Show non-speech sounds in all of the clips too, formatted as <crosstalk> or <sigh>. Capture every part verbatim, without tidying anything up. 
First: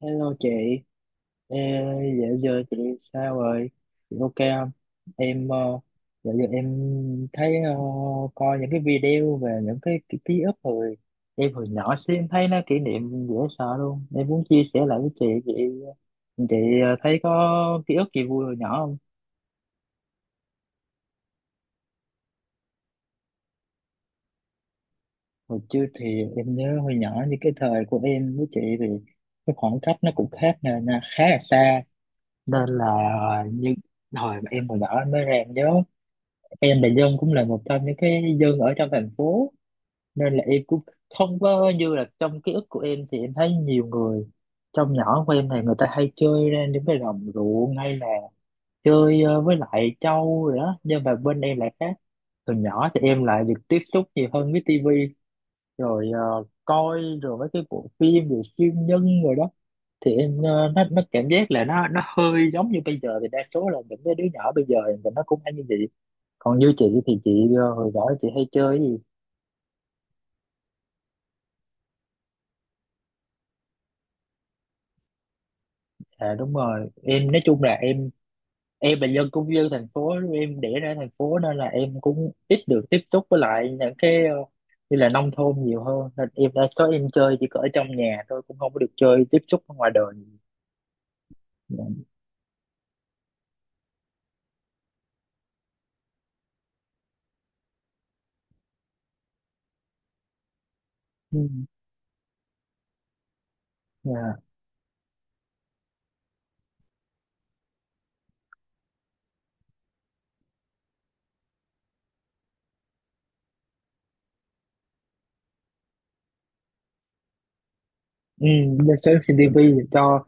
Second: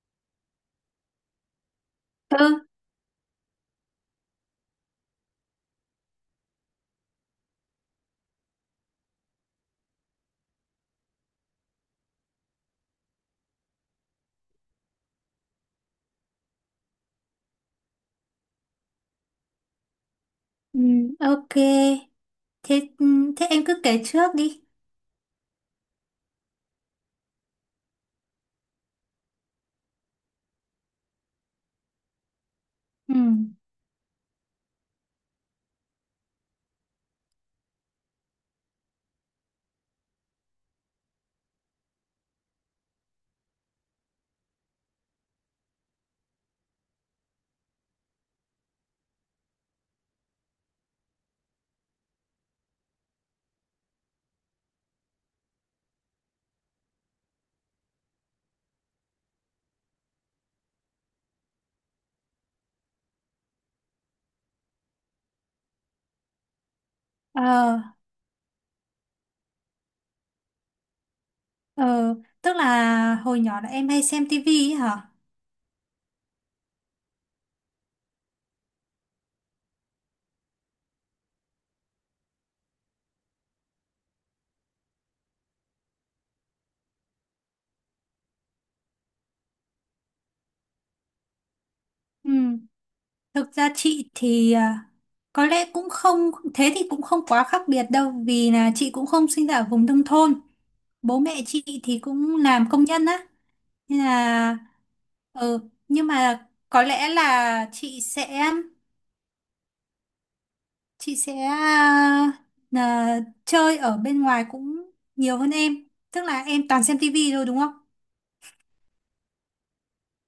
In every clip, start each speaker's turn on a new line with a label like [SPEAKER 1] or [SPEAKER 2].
[SPEAKER 1] Hello chị. Ê, dạo giờ
[SPEAKER 2] Ừ,
[SPEAKER 1] chị sao rồi? Chị ok không? Em ờ, dạo giờ em thấy, ờ, coi những cái video về những cái, cái ký ức hồi em hồi nhỏ xíu, em thấy nó kỷ niệm dễ sợ luôn. Em muốn chia sẻ lại với chị, chị chị ờ, thấy có ký ức gì vui hồi nhỏ không?
[SPEAKER 2] ừ, ok. Thế thế em cứ kể trước đi.
[SPEAKER 1] Hồi trước thì em nhớ hồi nhỏ, như cái thời của em với chị thì cái khoảng cách nó cũng khác nè, nè, khá là xa. Nên là,
[SPEAKER 2] Ừ.
[SPEAKER 1] ờ, như hồi mà em hồi nhỏ em mới em nhớ, em là dân cũng là một trong những cái dân ở trong thành phố, nên là em cũng không có như là trong ký ức của em. Thì em thấy nhiều người trong nhỏ của em thì người ta hay chơi ra những cái đồng ruộng, hay là chơi, ờ, với lại trâu rồi đó. Nhưng mà bên em lại khác, từ nhỏ thì em lại được tiếp xúc nhiều hơn với tivi, rồi ờ, coi rồi mấy cái bộ phim về siêu nhân rồi đó. Thì em, ờ, nó nó cảm giác là nó nó hơi giống như bây giờ, thì đa số là những cái đứa nhỏ bây giờ thì nó cũng hay như vậy. Còn như chị thì chị, ờ,
[SPEAKER 2] Ờ,
[SPEAKER 1] hồi đó chị hay chơi cái gì?
[SPEAKER 2] ờ, tức là hồi nhỏ là em hay xem tivi ấy hả?
[SPEAKER 1] À đúng rồi, em nói chung là em em là dân, cũng dân thành phố, em đẻ ra thành phố nên là em cũng ít được tiếp xúc với lại những cái, ờ, như là nông thôn nhiều hơn, nên em đã có em chơi chỉ có ở trong nhà thôi, cũng không có được chơi tiếp xúc ở ngoài đời.
[SPEAKER 2] Ừ. Thực ra chị thì à, có lẽ cũng không thế thì cũng không quá khác biệt đâu vì là chị cũng không sinh ra ở vùng nông thôn. Bố
[SPEAKER 1] Ừ.
[SPEAKER 2] mẹ chị thì cũng làm công nhân á. Nên
[SPEAKER 1] Dạ.
[SPEAKER 2] là ừ, nhưng mà có lẽ là chị sẽ chị sẽ à, là chơi ở bên ngoài cũng nhiều hơn em. Tức là em toàn xem tivi thôi đúng không?
[SPEAKER 1] Ừ. Giờ xem trên tivi, cho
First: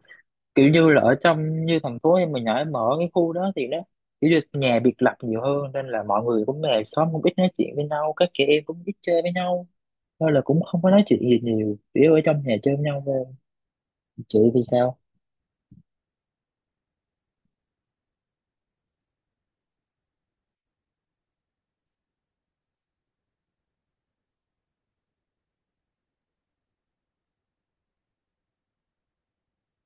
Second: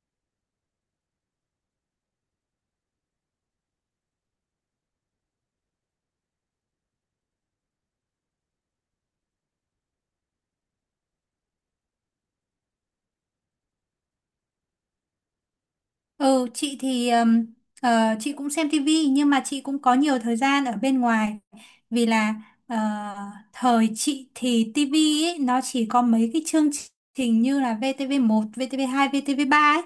[SPEAKER 1] kiểu như là ở trong, như thành phố em mình ở, em ở cái khu đó thì nó kiểu như nhà biệt lập nhiều hơn, nên là mọi người cũng về xóm cũng ít nói chuyện với nhau, các chị em cũng ít chơi với nhau thôi. Là cũng không có nói chuyện gì nhiều, chỉ ở trong nhà chơi với nhau thôi. Chị thì sao?
[SPEAKER 2] Ừ, chị thì ừm, ờ, chị cũng xem tivi nhưng mà chị cũng có nhiều thời gian ở bên ngoài vì là ờ, thời chị thì tivi ấy nó chỉ có mấy cái chương trình như là vê tê vê một, vê tê vê hai, vê tê vê ba ấy.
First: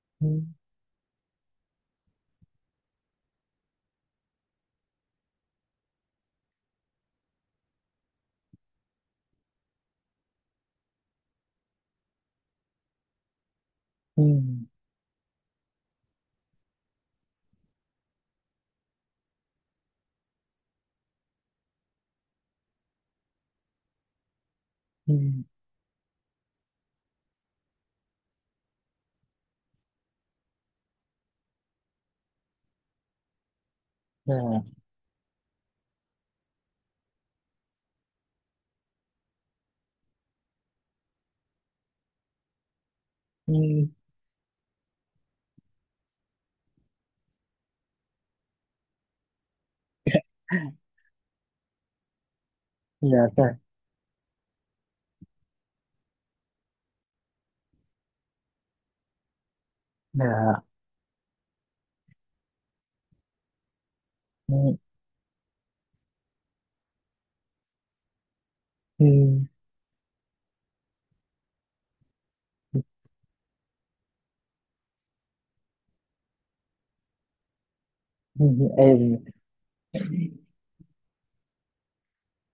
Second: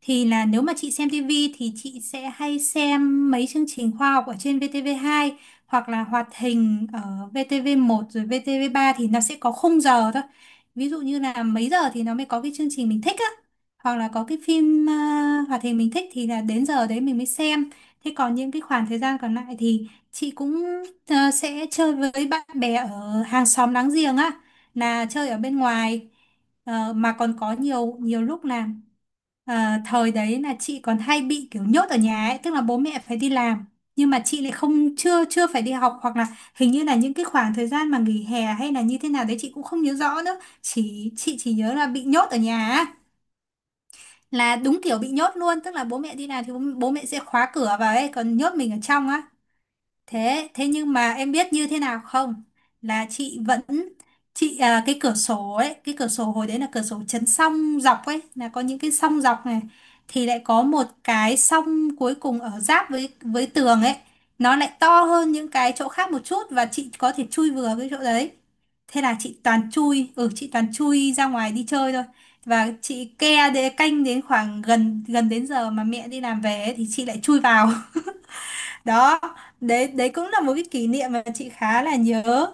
[SPEAKER 2] Thì
[SPEAKER 1] Ừ.
[SPEAKER 2] là nếu mà chị xem tivi thì chị sẽ hay xem mấy chương trình khoa học ở trên vê tê vê hai, hoặc là hoạt hình ở vê tê vê một. Rồi vê tê vê ba thì nó sẽ có khung giờ thôi. Ví dụ như là mấy giờ thì nó mới có cái chương trình mình thích á, hoặc là
[SPEAKER 1] Ừ.
[SPEAKER 2] có cái phim à, hoạt hình mình thích thì là đến giờ đấy mình mới xem. Thế còn những cái khoảng thời gian còn lại thì chị cũng ờ, sẽ chơi với bạn bè ở hàng xóm láng giềng á, là
[SPEAKER 1] Ừ.
[SPEAKER 2] chơi ở bên ngoài. Ờ, mà còn có nhiều nhiều lúc là ờ, thời đấy là chị còn hay bị kiểu nhốt ở nhà ấy, tức là bố mẹ phải đi làm nhưng mà chị lại
[SPEAKER 1] À.
[SPEAKER 2] không chưa chưa phải đi học, hoặc là hình như là những cái khoảng thời gian mà nghỉ hè hay là như thế nào đấy chị cũng không nhớ rõ nữa, chỉ chị chỉ nhớ là bị nhốt ở nhà á.
[SPEAKER 1] Ừ.
[SPEAKER 2] Là đúng kiểu bị nhốt luôn, tức là bố mẹ đi làm thì bố, bố mẹ sẽ khóa cửa vào ấy, còn nhốt mình ở trong á. Thế thế nhưng mà em biết như thế nào không? Là
[SPEAKER 1] Dạ.
[SPEAKER 2] chị
[SPEAKER 1] Dạ.
[SPEAKER 2] vẫn chị à, cái cửa sổ ấy, cái cửa sổ hồi đấy là cửa sổ chấn song dọc ấy, là có những cái song dọc này, thì lại
[SPEAKER 1] Dạ.
[SPEAKER 2] có một cái song cuối cùng ở giáp với với tường ấy,
[SPEAKER 1] Ừ.
[SPEAKER 2] nó lại to hơn những cái chỗ khác một chút và chị có thể chui vừa cái chỗ đấy. Thế
[SPEAKER 1] Ừ.
[SPEAKER 2] là chị toàn chui, ừ, chị toàn chui ra ngoài đi chơi thôi. Và chị ke để canh đến khoảng gần gần đến giờ mà mẹ đi làm về ấy, thì chị lại chui vào. <laughs>
[SPEAKER 1] Ừ. em
[SPEAKER 2] Đó, đấy đấy cũng là một cái kỷ niệm mà chị khá là nhớ.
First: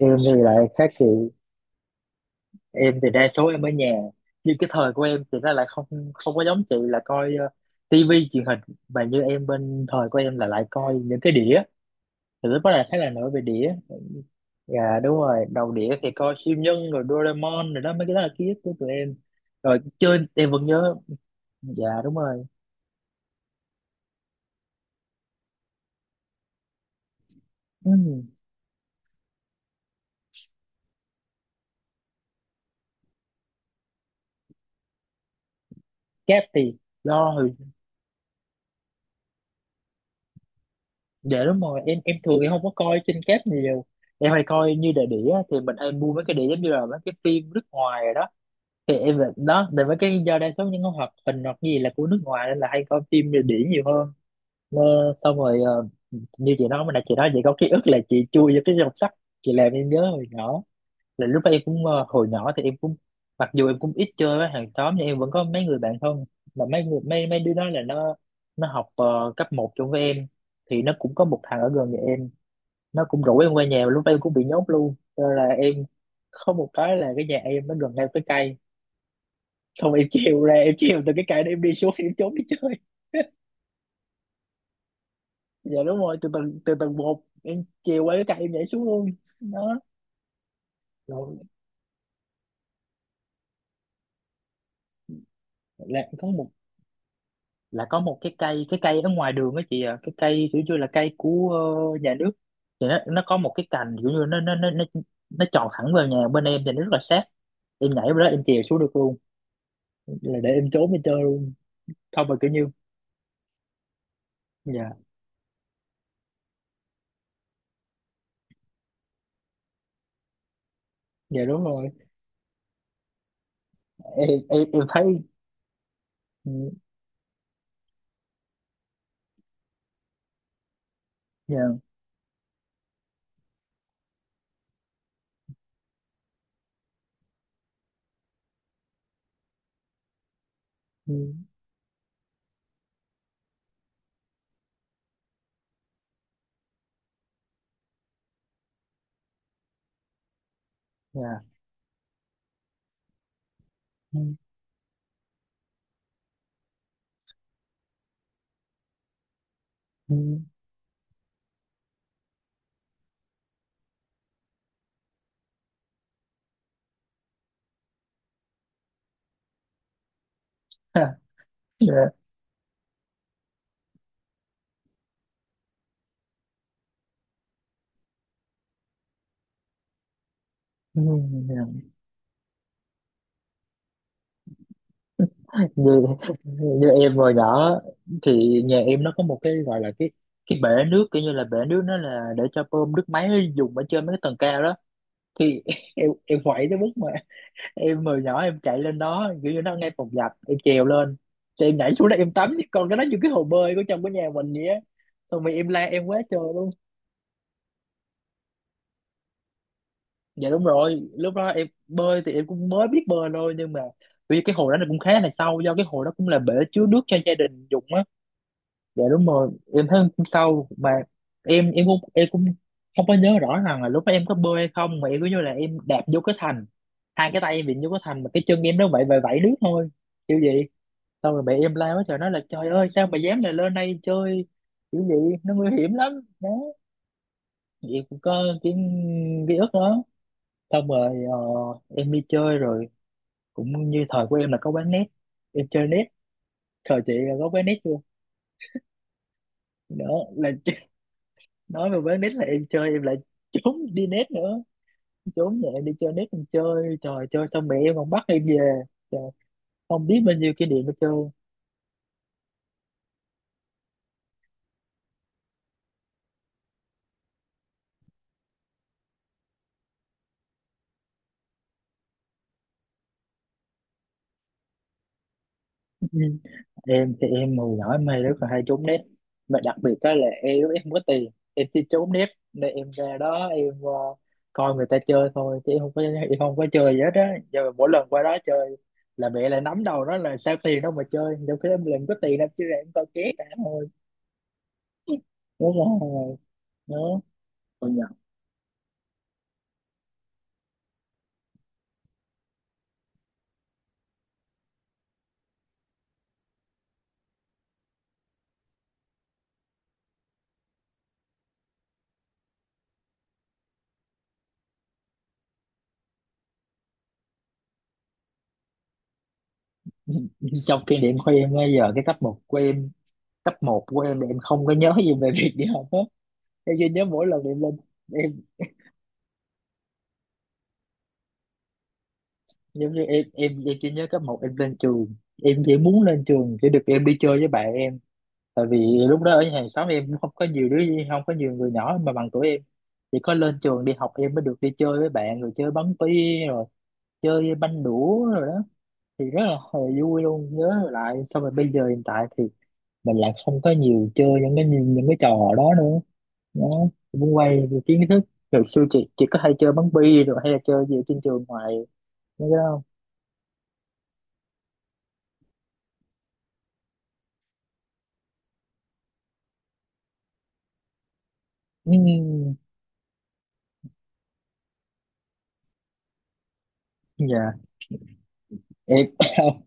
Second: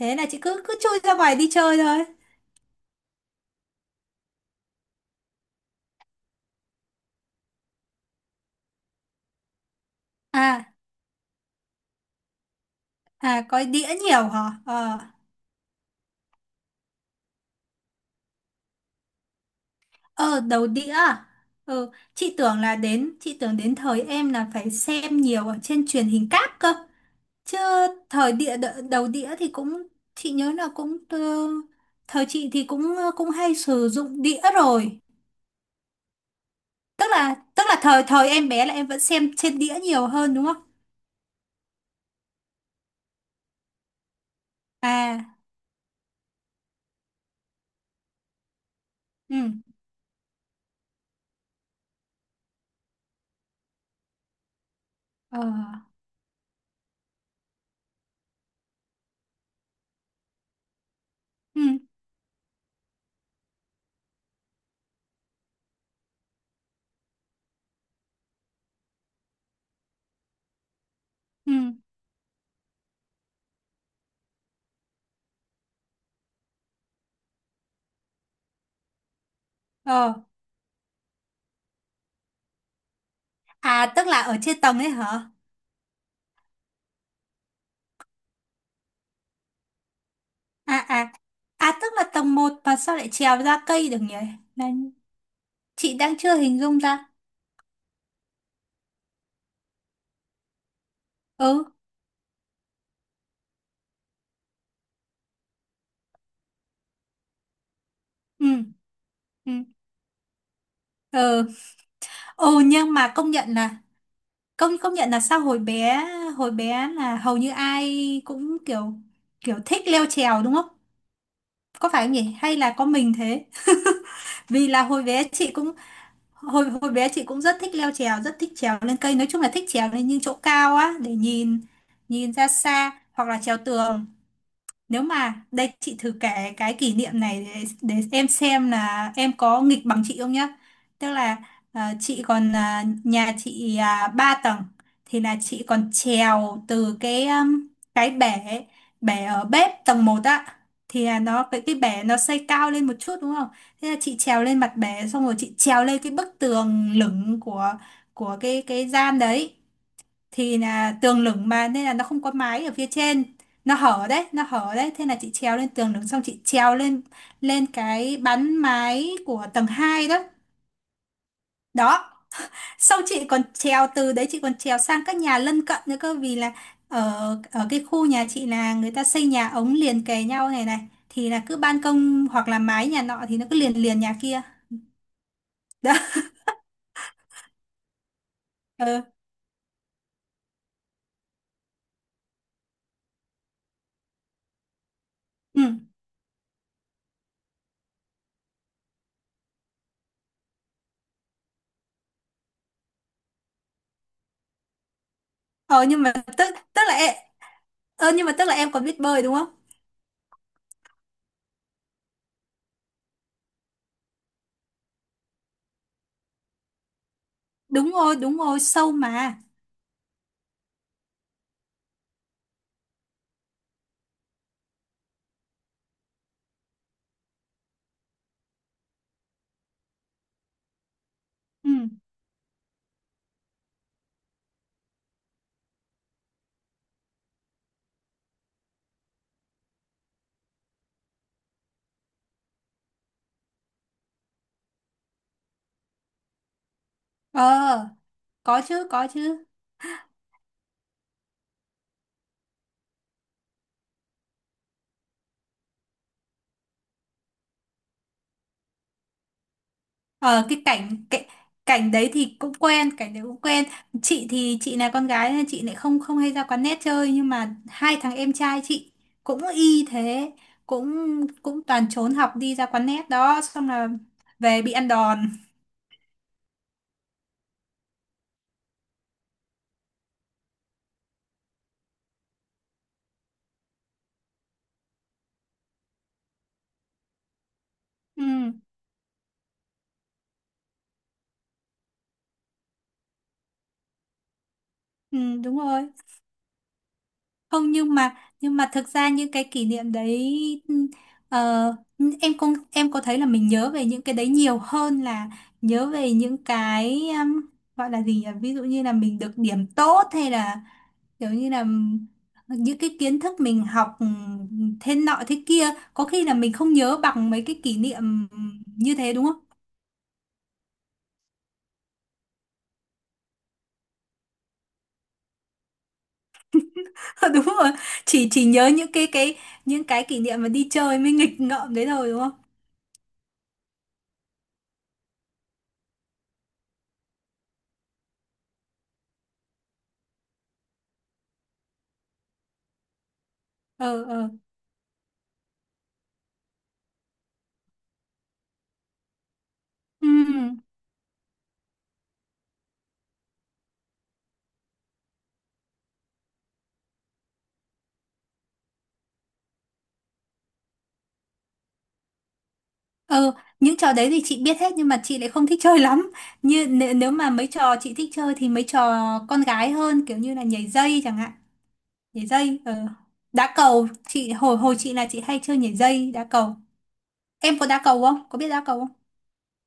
[SPEAKER 1] em
[SPEAKER 2] là
[SPEAKER 1] thì
[SPEAKER 2] chị
[SPEAKER 1] lại
[SPEAKER 2] cứ cứ
[SPEAKER 1] khác
[SPEAKER 2] chui
[SPEAKER 1] chị,
[SPEAKER 2] ra ngoài đi chơi thôi.
[SPEAKER 1] em thì đa số em ở nhà. Nhưng cái thời của em thì nó lại không không có giống chị là coi, uh, tivi truyền hình. Mà như em, bên thời của em là lại
[SPEAKER 2] À,
[SPEAKER 1] coi những cái đĩa, thì lúc đó là khá là nổi về
[SPEAKER 2] à, coi
[SPEAKER 1] đĩa.
[SPEAKER 2] đĩa nhiều hả? Ờ.
[SPEAKER 1] Dạ đúng rồi, đầu đĩa thì coi siêu nhân rồi Doraemon rồi đó, mấy cái đó là ký ức của tụi em. Rồi chơi
[SPEAKER 2] Ờ,
[SPEAKER 1] em vẫn
[SPEAKER 2] đầu đĩa
[SPEAKER 1] nhớ.
[SPEAKER 2] à?
[SPEAKER 1] Dạ
[SPEAKER 2] Ừ,
[SPEAKER 1] đúng
[SPEAKER 2] chị
[SPEAKER 1] rồi.
[SPEAKER 2] tưởng là đến chị tưởng đến thời em là phải xem nhiều ở trên truyền hình cáp cơ chứ.
[SPEAKER 1] Ừ.
[SPEAKER 2] Thời địa đ- đầu đĩa thì cũng chị nhớ là cũng ờ, thời chị thì cũng ờ, cũng hay sử dụng đĩa rồi.
[SPEAKER 1] Cáp thì
[SPEAKER 2] tức
[SPEAKER 1] do
[SPEAKER 2] là
[SPEAKER 1] hồi,
[SPEAKER 2] tức là thời thời em bé là em vẫn xem trên đĩa nhiều hơn đúng không?
[SPEAKER 1] dạ đúng rồi, em em thường em không có coi trên cáp nhiều. Em hay coi như đĩa, đĩa
[SPEAKER 2] À,
[SPEAKER 1] thì mình hay mua mấy cái đĩa giống như là mấy cái phim nước ngoài rồi đó. Thì em là
[SPEAKER 2] ừ,
[SPEAKER 1] đó, để mấy cái, do đa số những cái hoạt hình hoặc gì là của nước ngoài nên là hay coi phim như đĩa nhiều hơn. Ờ, xong
[SPEAKER 2] ờ,
[SPEAKER 1] rồi, ờ, như chị nói mà nãy chị nói chị có ký ức là chị chui vô cái dòng sách, chị làm em nhớ hồi nhỏ, là lúc đó em
[SPEAKER 2] ừ,
[SPEAKER 1] cũng, ờ, hồi nhỏ thì em cũng, mặc dù em cũng ít chơi với hàng xóm nhưng em vẫn có mấy người bạn thân. Mà mấy người, mấy mấy đứa đó là nó nó học, ờ, cấp một chung với em. Thì nó cũng có một
[SPEAKER 2] ừ,
[SPEAKER 1] thằng ở gần nhà em, nó cũng rủ em qua nhà, mà lúc ấy em cũng bị nhốt luôn. Cho nên là em có một cái là cái nhà em nó gần ngay cái cây, xong em
[SPEAKER 2] ờ,
[SPEAKER 1] trèo ra, em trèo từ cái cây đó em đi xuống, em trốn đi chơi. <laughs>
[SPEAKER 2] à, tức là ở trên tầng ấy hả?
[SPEAKER 1] Dạ đúng rồi, từ tầng, từ tầng một em chiều qua cái cây em nhảy xuống luôn. Đó.
[SPEAKER 2] À, à,
[SPEAKER 1] Rồi
[SPEAKER 2] à. Tức là tầng một mà sao lại trèo ra cây được nhỉ? Là chị
[SPEAKER 1] là
[SPEAKER 2] đang
[SPEAKER 1] có
[SPEAKER 2] chưa
[SPEAKER 1] một,
[SPEAKER 2] hình dung ra.
[SPEAKER 1] là có một cái cây, cái cây ở ngoài đường á chị, à cái cây kiểu như là cây của
[SPEAKER 2] Ừ,
[SPEAKER 1] ờ, nhà nước. Thì nó nó có một cái cành kiểu như nó nó nó nó nó tròn thẳng vào nhà bên em thì nó rất là sát, em nhảy vào đó em
[SPEAKER 2] ừ,
[SPEAKER 1] chèo xuống được luôn,
[SPEAKER 2] ừ,
[SPEAKER 1] là để em trốn em chơi
[SPEAKER 2] ừ,
[SPEAKER 1] luôn. Không mà kiểu
[SPEAKER 2] ừ,
[SPEAKER 1] như...
[SPEAKER 2] nhưng mà công nhận là công
[SPEAKER 1] Dạ.
[SPEAKER 2] công nhận là sao hồi bé, hồi bé là hầu như ai cũng kiểu kiểu thích leo trèo đúng không?
[SPEAKER 1] Dạ đúng rồi,
[SPEAKER 2] Có phải không nhỉ hay là có mình thế?
[SPEAKER 1] em
[SPEAKER 2] <laughs>
[SPEAKER 1] em
[SPEAKER 2] Vì là
[SPEAKER 1] em
[SPEAKER 2] hồi
[SPEAKER 1] thấy.
[SPEAKER 2] bé chị cũng
[SPEAKER 1] Ừ.
[SPEAKER 2] hồi hồi bé chị cũng rất thích leo trèo, rất thích trèo lên cây, nói chung là thích trèo lên những chỗ cao á, để
[SPEAKER 1] Dạ.
[SPEAKER 2] nhìn, nhìn ra xa hoặc là trèo tường. Nếu mà đây chị thử kể cái kỷ niệm này để, để em xem là em có nghịch bằng chị không nhá. Tức
[SPEAKER 1] Ừ.
[SPEAKER 2] là à, chị còn à, nhà chị à, ba tầng thì là chị còn trèo từ cái um, cái bể, bể ở bếp tầng một á, thì là nó
[SPEAKER 1] Dạ.
[SPEAKER 2] cái cái bể nó xây cao lên một chút đúng không? Thế là chị
[SPEAKER 1] Ừ.
[SPEAKER 2] trèo lên mặt bể xong rồi chị trèo lên cái bức tường lửng của của cái cái gian đấy.
[SPEAKER 1] Ừ.
[SPEAKER 2] Thì là tường lửng mà nên là nó không có mái ở phía trên, nó hở đấy nó hở đấy. Thế là chị trèo lên tường lửng xong chị trèo lên lên cái bắn mái của tầng hai đó.
[SPEAKER 1] Ha.
[SPEAKER 2] Đó,
[SPEAKER 1] Dạ.
[SPEAKER 2] sau chị còn trèo từ đấy chị còn trèo sang các nhà lân cận nữa cơ. Vì là ở ở cái khu nhà chị là người ta xây nhà ống liền kề nhau này này,
[SPEAKER 1] Ừ.
[SPEAKER 2] thì là cứ
[SPEAKER 1] Dạ.
[SPEAKER 2] ban công hoặc là mái nhà nọ thì nó cứ liền liền nhà kia. Đó.
[SPEAKER 1] Như, như em hồi nhỏ thì nhà
[SPEAKER 2] <laughs>
[SPEAKER 1] em
[SPEAKER 2] Ừ,
[SPEAKER 1] nó có một cái gọi là cái cái bể nước, kiểu như là bể nước nó là để cho bơm nước máy dùng ở trên mấy cái tầng cao đó.
[SPEAKER 2] ừ,
[SPEAKER 1] Thì <laughs> em em quậy tới mức mà em hồi nhỏ em chạy lên đó, kiểu như nó ngay phòng giặt em trèo lên, thì em nhảy xuống đó em tắm, còn cái đó như cái hồ bơi của trong cái nhà mình vậy á. Xong rồi em la
[SPEAKER 2] ờ nhưng
[SPEAKER 1] em
[SPEAKER 2] mà
[SPEAKER 1] quá trời
[SPEAKER 2] tức
[SPEAKER 1] luôn.
[SPEAKER 2] tức là em, ờ nhưng mà tức là em còn biết bơi đúng không?
[SPEAKER 1] Dạ đúng rồi, lúc đó em bơi thì em cũng mới biết bơi thôi, nhưng mà vì cái hồ đó nó cũng khá là sâu, do cái hồ đó cũng là bể chứa nước cho gia đình dùng
[SPEAKER 2] Đúng
[SPEAKER 1] á.
[SPEAKER 2] rồi, đúng rồi, sâu
[SPEAKER 1] Dạ đúng
[SPEAKER 2] mà.
[SPEAKER 1] rồi, em thấy hôm sau mà, em em cũng em cũng không có nhớ rõ rằng là lúc đó em có bơi hay không, mà em cứ như là em đạp vô cái thành, hai cái tay em bị vô cái thành mà cái chân em nó vậy vậy vẫy đứt thôi, kiểu vậy. Xong rồi mẹ
[SPEAKER 2] Ừ.
[SPEAKER 1] em la quá trời, nói là trời ơi sao mà dám lại lên đây chơi, kiểu vậy, nó nguy hiểm lắm. Đó. Thì em cũng có cái ký ức đó. Xong rồi ờ, em đi chơi rồi, cũng như thời của em là có quán net, em chơi net. Thời chị là có quán net
[SPEAKER 2] Ờ,
[SPEAKER 1] chưa?
[SPEAKER 2] có chứ, có chứ.
[SPEAKER 1] Đó, là nói về bán nét, là em chơi em lại trốn đi nét nữa, trốn nhẹ đi chơi nét, em chơi trời chơi, xong mẹ em còn bắt em về. Trời, không biết bao
[SPEAKER 2] Ờ,
[SPEAKER 1] nhiêu
[SPEAKER 2] cái
[SPEAKER 1] kỷ niệm để
[SPEAKER 2] cảnh
[SPEAKER 1] chơi.
[SPEAKER 2] cái, cảnh đấy thì cũng quen, cảnh đấy cũng quen. Chị thì chị là con gái nên chị lại không không hay ra quán net chơi nhưng mà hai thằng em trai chị cũng y thế, cũng cũng toàn trốn học đi ra quán net đó xong là về bị ăn đòn. <laughs>
[SPEAKER 1] Ừ. Em thì em hồi nhỏ em hay rất là hay trốn nét, mà đặc biệt đó là em em không có tiền, em chỉ trốn nét nên em ra đó em, ờ, coi người ta chơi thôi chứ em không có em không có chơi gì hết á. Giờ mỗi lần qua
[SPEAKER 2] Ừ,
[SPEAKER 1] đó chơi là mẹ lại nắm đầu nó, là sao tiền đâu mà chơi trong khi em làm có tiền đâu, chứ ra em coi ké cả thôi.
[SPEAKER 2] ừ đúng
[SPEAKER 1] Đúng
[SPEAKER 2] rồi.
[SPEAKER 1] rồi. Đó.
[SPEAKER 2] Không nhưng mà nhưng mà thực ra những cái kỷ niệm đấy, ờ, em không em có thấy là mình nhớ về những cái đấy nhiều hơn là nhớ về những cái um, gọi là gì nhỉ, ví dụ như là mình được điểm tốt hay là kiểu như là những cái kiến thức mình học ừm, thế nọ thế kia, có khi là mình không nhớ bằng mấy cái kỷ niệm như thế đúng không?
[SPEAKER 1] <laughs> Trong kinh điển của em bây giờ cái cấp một của em, cấp một của em là em không có nhớ gì về việc đi học hết, em chỉ nhớ mỗi
[SPEAKER 2] <laughs>
[SPEAKER 1] lần
[SPEAKER 2] Đúng
[SPEAKER 1] em
[SPEAKER 2] rồi,
[SPEAKER 1] lên,
[SPEAKER 2] chỉ
[SPEAKER 1] em
[SPEAKER 2] chỉ nhớ những cái cái những cái kỷ niệm mà đi chơi mới nghịch ngợm đấy thôi đúng không?
[SPEAKER 1] giống như em em em chỉ nhớ cấp một em lên trường, em chỉ muốn lên trường để được em đi chơi với bạn em. Tại vì lúc đó ở hàng xóm em cũng không có nhiều đứa, không có nhiều người nhỏ mà bằng tuổi em, chỉ có lên trường đi
[SPEAKER 2] Ờ,
[SPEAKER 1] học
[SPEAKER 2] ờ,
[SPEAKER 1] em mới được đi chơi với bạn, rồi chơi bắn bi, rồi chơi banh đũa rồi đó. Thì rất là hồi
[SPEAKER 2] ừ.
[SPEAKER 1] vui luôn nhớ lại. Xong rồi bây giờ hiện tại thì mình lại không có nhiều chơi những cái, những, những cái trò đó nữa, nó cũng quay về kiến thức. Rồi xưa chị chị có hay chơi bắn bi, rồi hay là chơi gì ở trên trường ngoài mấy cái đó không?
[SPEAKER 2] Ừ, những trò đấy thì chị biết hết nhưng mà chị lại không thích chơi <laughs> lắm. Như nếu, nếu mà mấy trò chị thích chơi thì mấy trò con gái hơn kiểu như là nhảy dây chẳng hạn. Nhảy
[SPEAKER 1] Ừm.
[SPEAKER 2] dây, ờ. Đá cầu, chị hồi hồi chị là chị hay chơi nhảy dây, đá cầu.
[SPEAKER 1] Dạ.
[SPEAKER 2] Em có đá cầu không? Có biết đá cầu không?
[SPEAKER 1] Em <laughs> không,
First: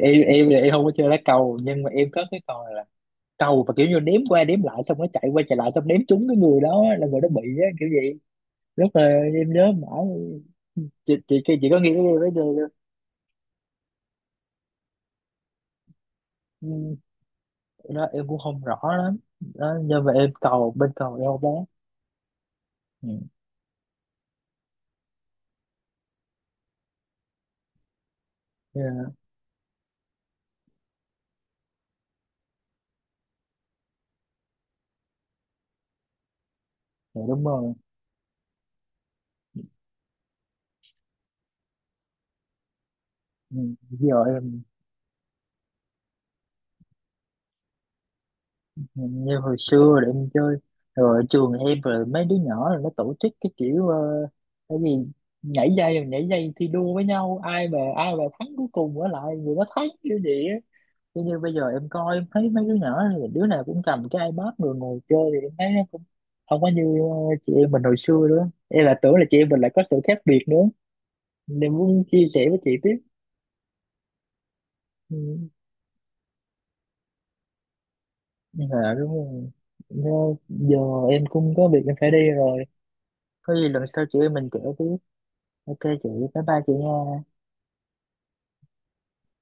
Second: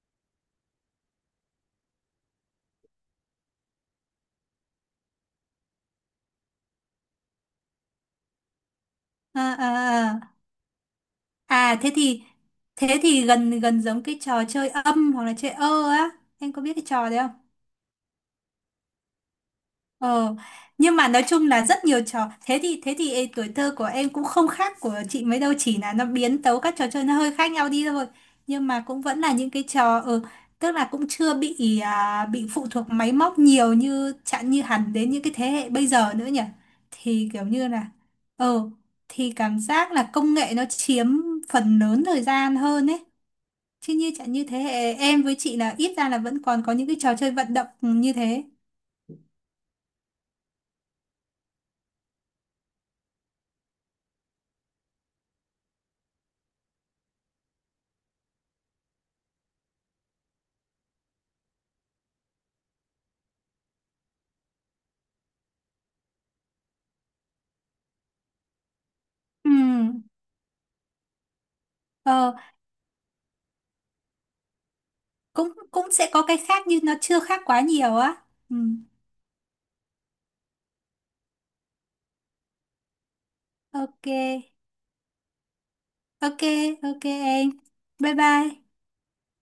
[SPEAKER 1] em em thì em không có chơi lá cầu, nhưng mà em có cái trò là cầu mà kiểu như đếm qua đếm lại, xong nó chạy qua chạy lại, xong đếm trúng cái người đó là người đó bị á, kiểu vậy, rất là
[SPEAKER 2] À,
[SPEAKER 1] em nhớ mãi.
[SPEAKER 2] à, à. À,
[SPEAKER 1] Chị chị chị
[SPEAKER 2] À,
[SPEAKER 1] có nghĩ
[SPEAKER 2] thế
[SPEAKER 1] cái game
[SPEAKER 2] thì
[SPEAKER 1] đó chưa?
[SPEAKER 2] thế thì gần gần giống cái trò chơi âm hoặc là chơi ơ á. Em có biết cái
[SPEAKER 1] Ừm.
[SPEAKER 2] trò đấy không?
[SPEAKER 1] Đó em cũng không rõ lắm đó, nhưng mà em
[SPEAKER 2] Ờ,
[SPEAKER 1] cầu bên
[SPEAKER 2] nhưng mà
[SPEAKER 1] cầu
[SPEAKER 2] nói
[SPEAKER 1] em không
[SPEAKER 2] chung là
[SPEAKER 1] bán.
[SPEAKER 2] rất nhiều trò thế thì thế thì ê, tuổi thơ của em cũng không khác của chị mấy đâu, chỉ là nó biến tấu các trò chơi nó hơi khác nhau đi thôi, nhưng mà cũng
[SPEAKER 1] Ừ.
[SPEAKER 2] vẫn là những cái trò ờ, tức là cũng chưa bị à, bị phụ thuộc máy móc nhiều như chẳng như hẳn đến những cái thế hệ bây giờ nữa nhỉ,
[SPEAKER 1] Dạ
[SPEAKER 2] thì kiểu
[SPEAKER 1] đúng
[SPEAKER 2] như
[SPEAKER 1] rồi.
[SPEAKER 2] là ờ, thì cảm giác là công nghệ nó chiếm phần lớn thời gian hơn ấy.
[SPEAKER 1] Ừ.
[SPEAKER 2] Chứ như
[SPEAKER 1] Giờ
[SPEAKER 2] chẳng như thế
[SPEAKER 1] em,
[SPEAKER 2] hệ em với chị là ít ra là vẫn còn có những cái trò chơi vận động như thế.
[SPEAKER 1] như hồi xưa là em chơi rồi ở trường em, rồi mấy đứa nhỏ là nó tổ chức cái kiểu, ờ, cái gì, nhảy dây, nhảy dây thi đua với nhau, ai mà ai mà thắng cuối cùng ở lại người đó thắng kiểu gì á. Thế như bây giờ em coi em thấy mấy đứa nhỏ thì đứa nào cũng cầm cái iPad rồi ngồi chơi, thì em thấy nó cũng không có như, ờ, chị em mình hồi xưa nữa, em là tưởng là chị em mình lại có sự khác biệt nữa, nên muốn
[SPEAKER 2] Ừ,
[SPEAKER 1] chia sẻ với chị tiếp. Ừ.
[SPEAKER 2] cũng cũng sẽ có cái khác nhưng nó chưa khác quá nhiều á. Ừ.
[SPEAKER 1] Dạ đúng rồi. Nó- giờ em cũng có việc em phải đi rồi, có gì lần
[SPEAKER 2] Ok,
[SPEAKER 1] sau chị em mình kể tiếp. Ok chị,
[SPEAKER 2] ok,
[SPEAKER 1] bye bye chị nha.
[SPEAKER 2] ok em, bye bye.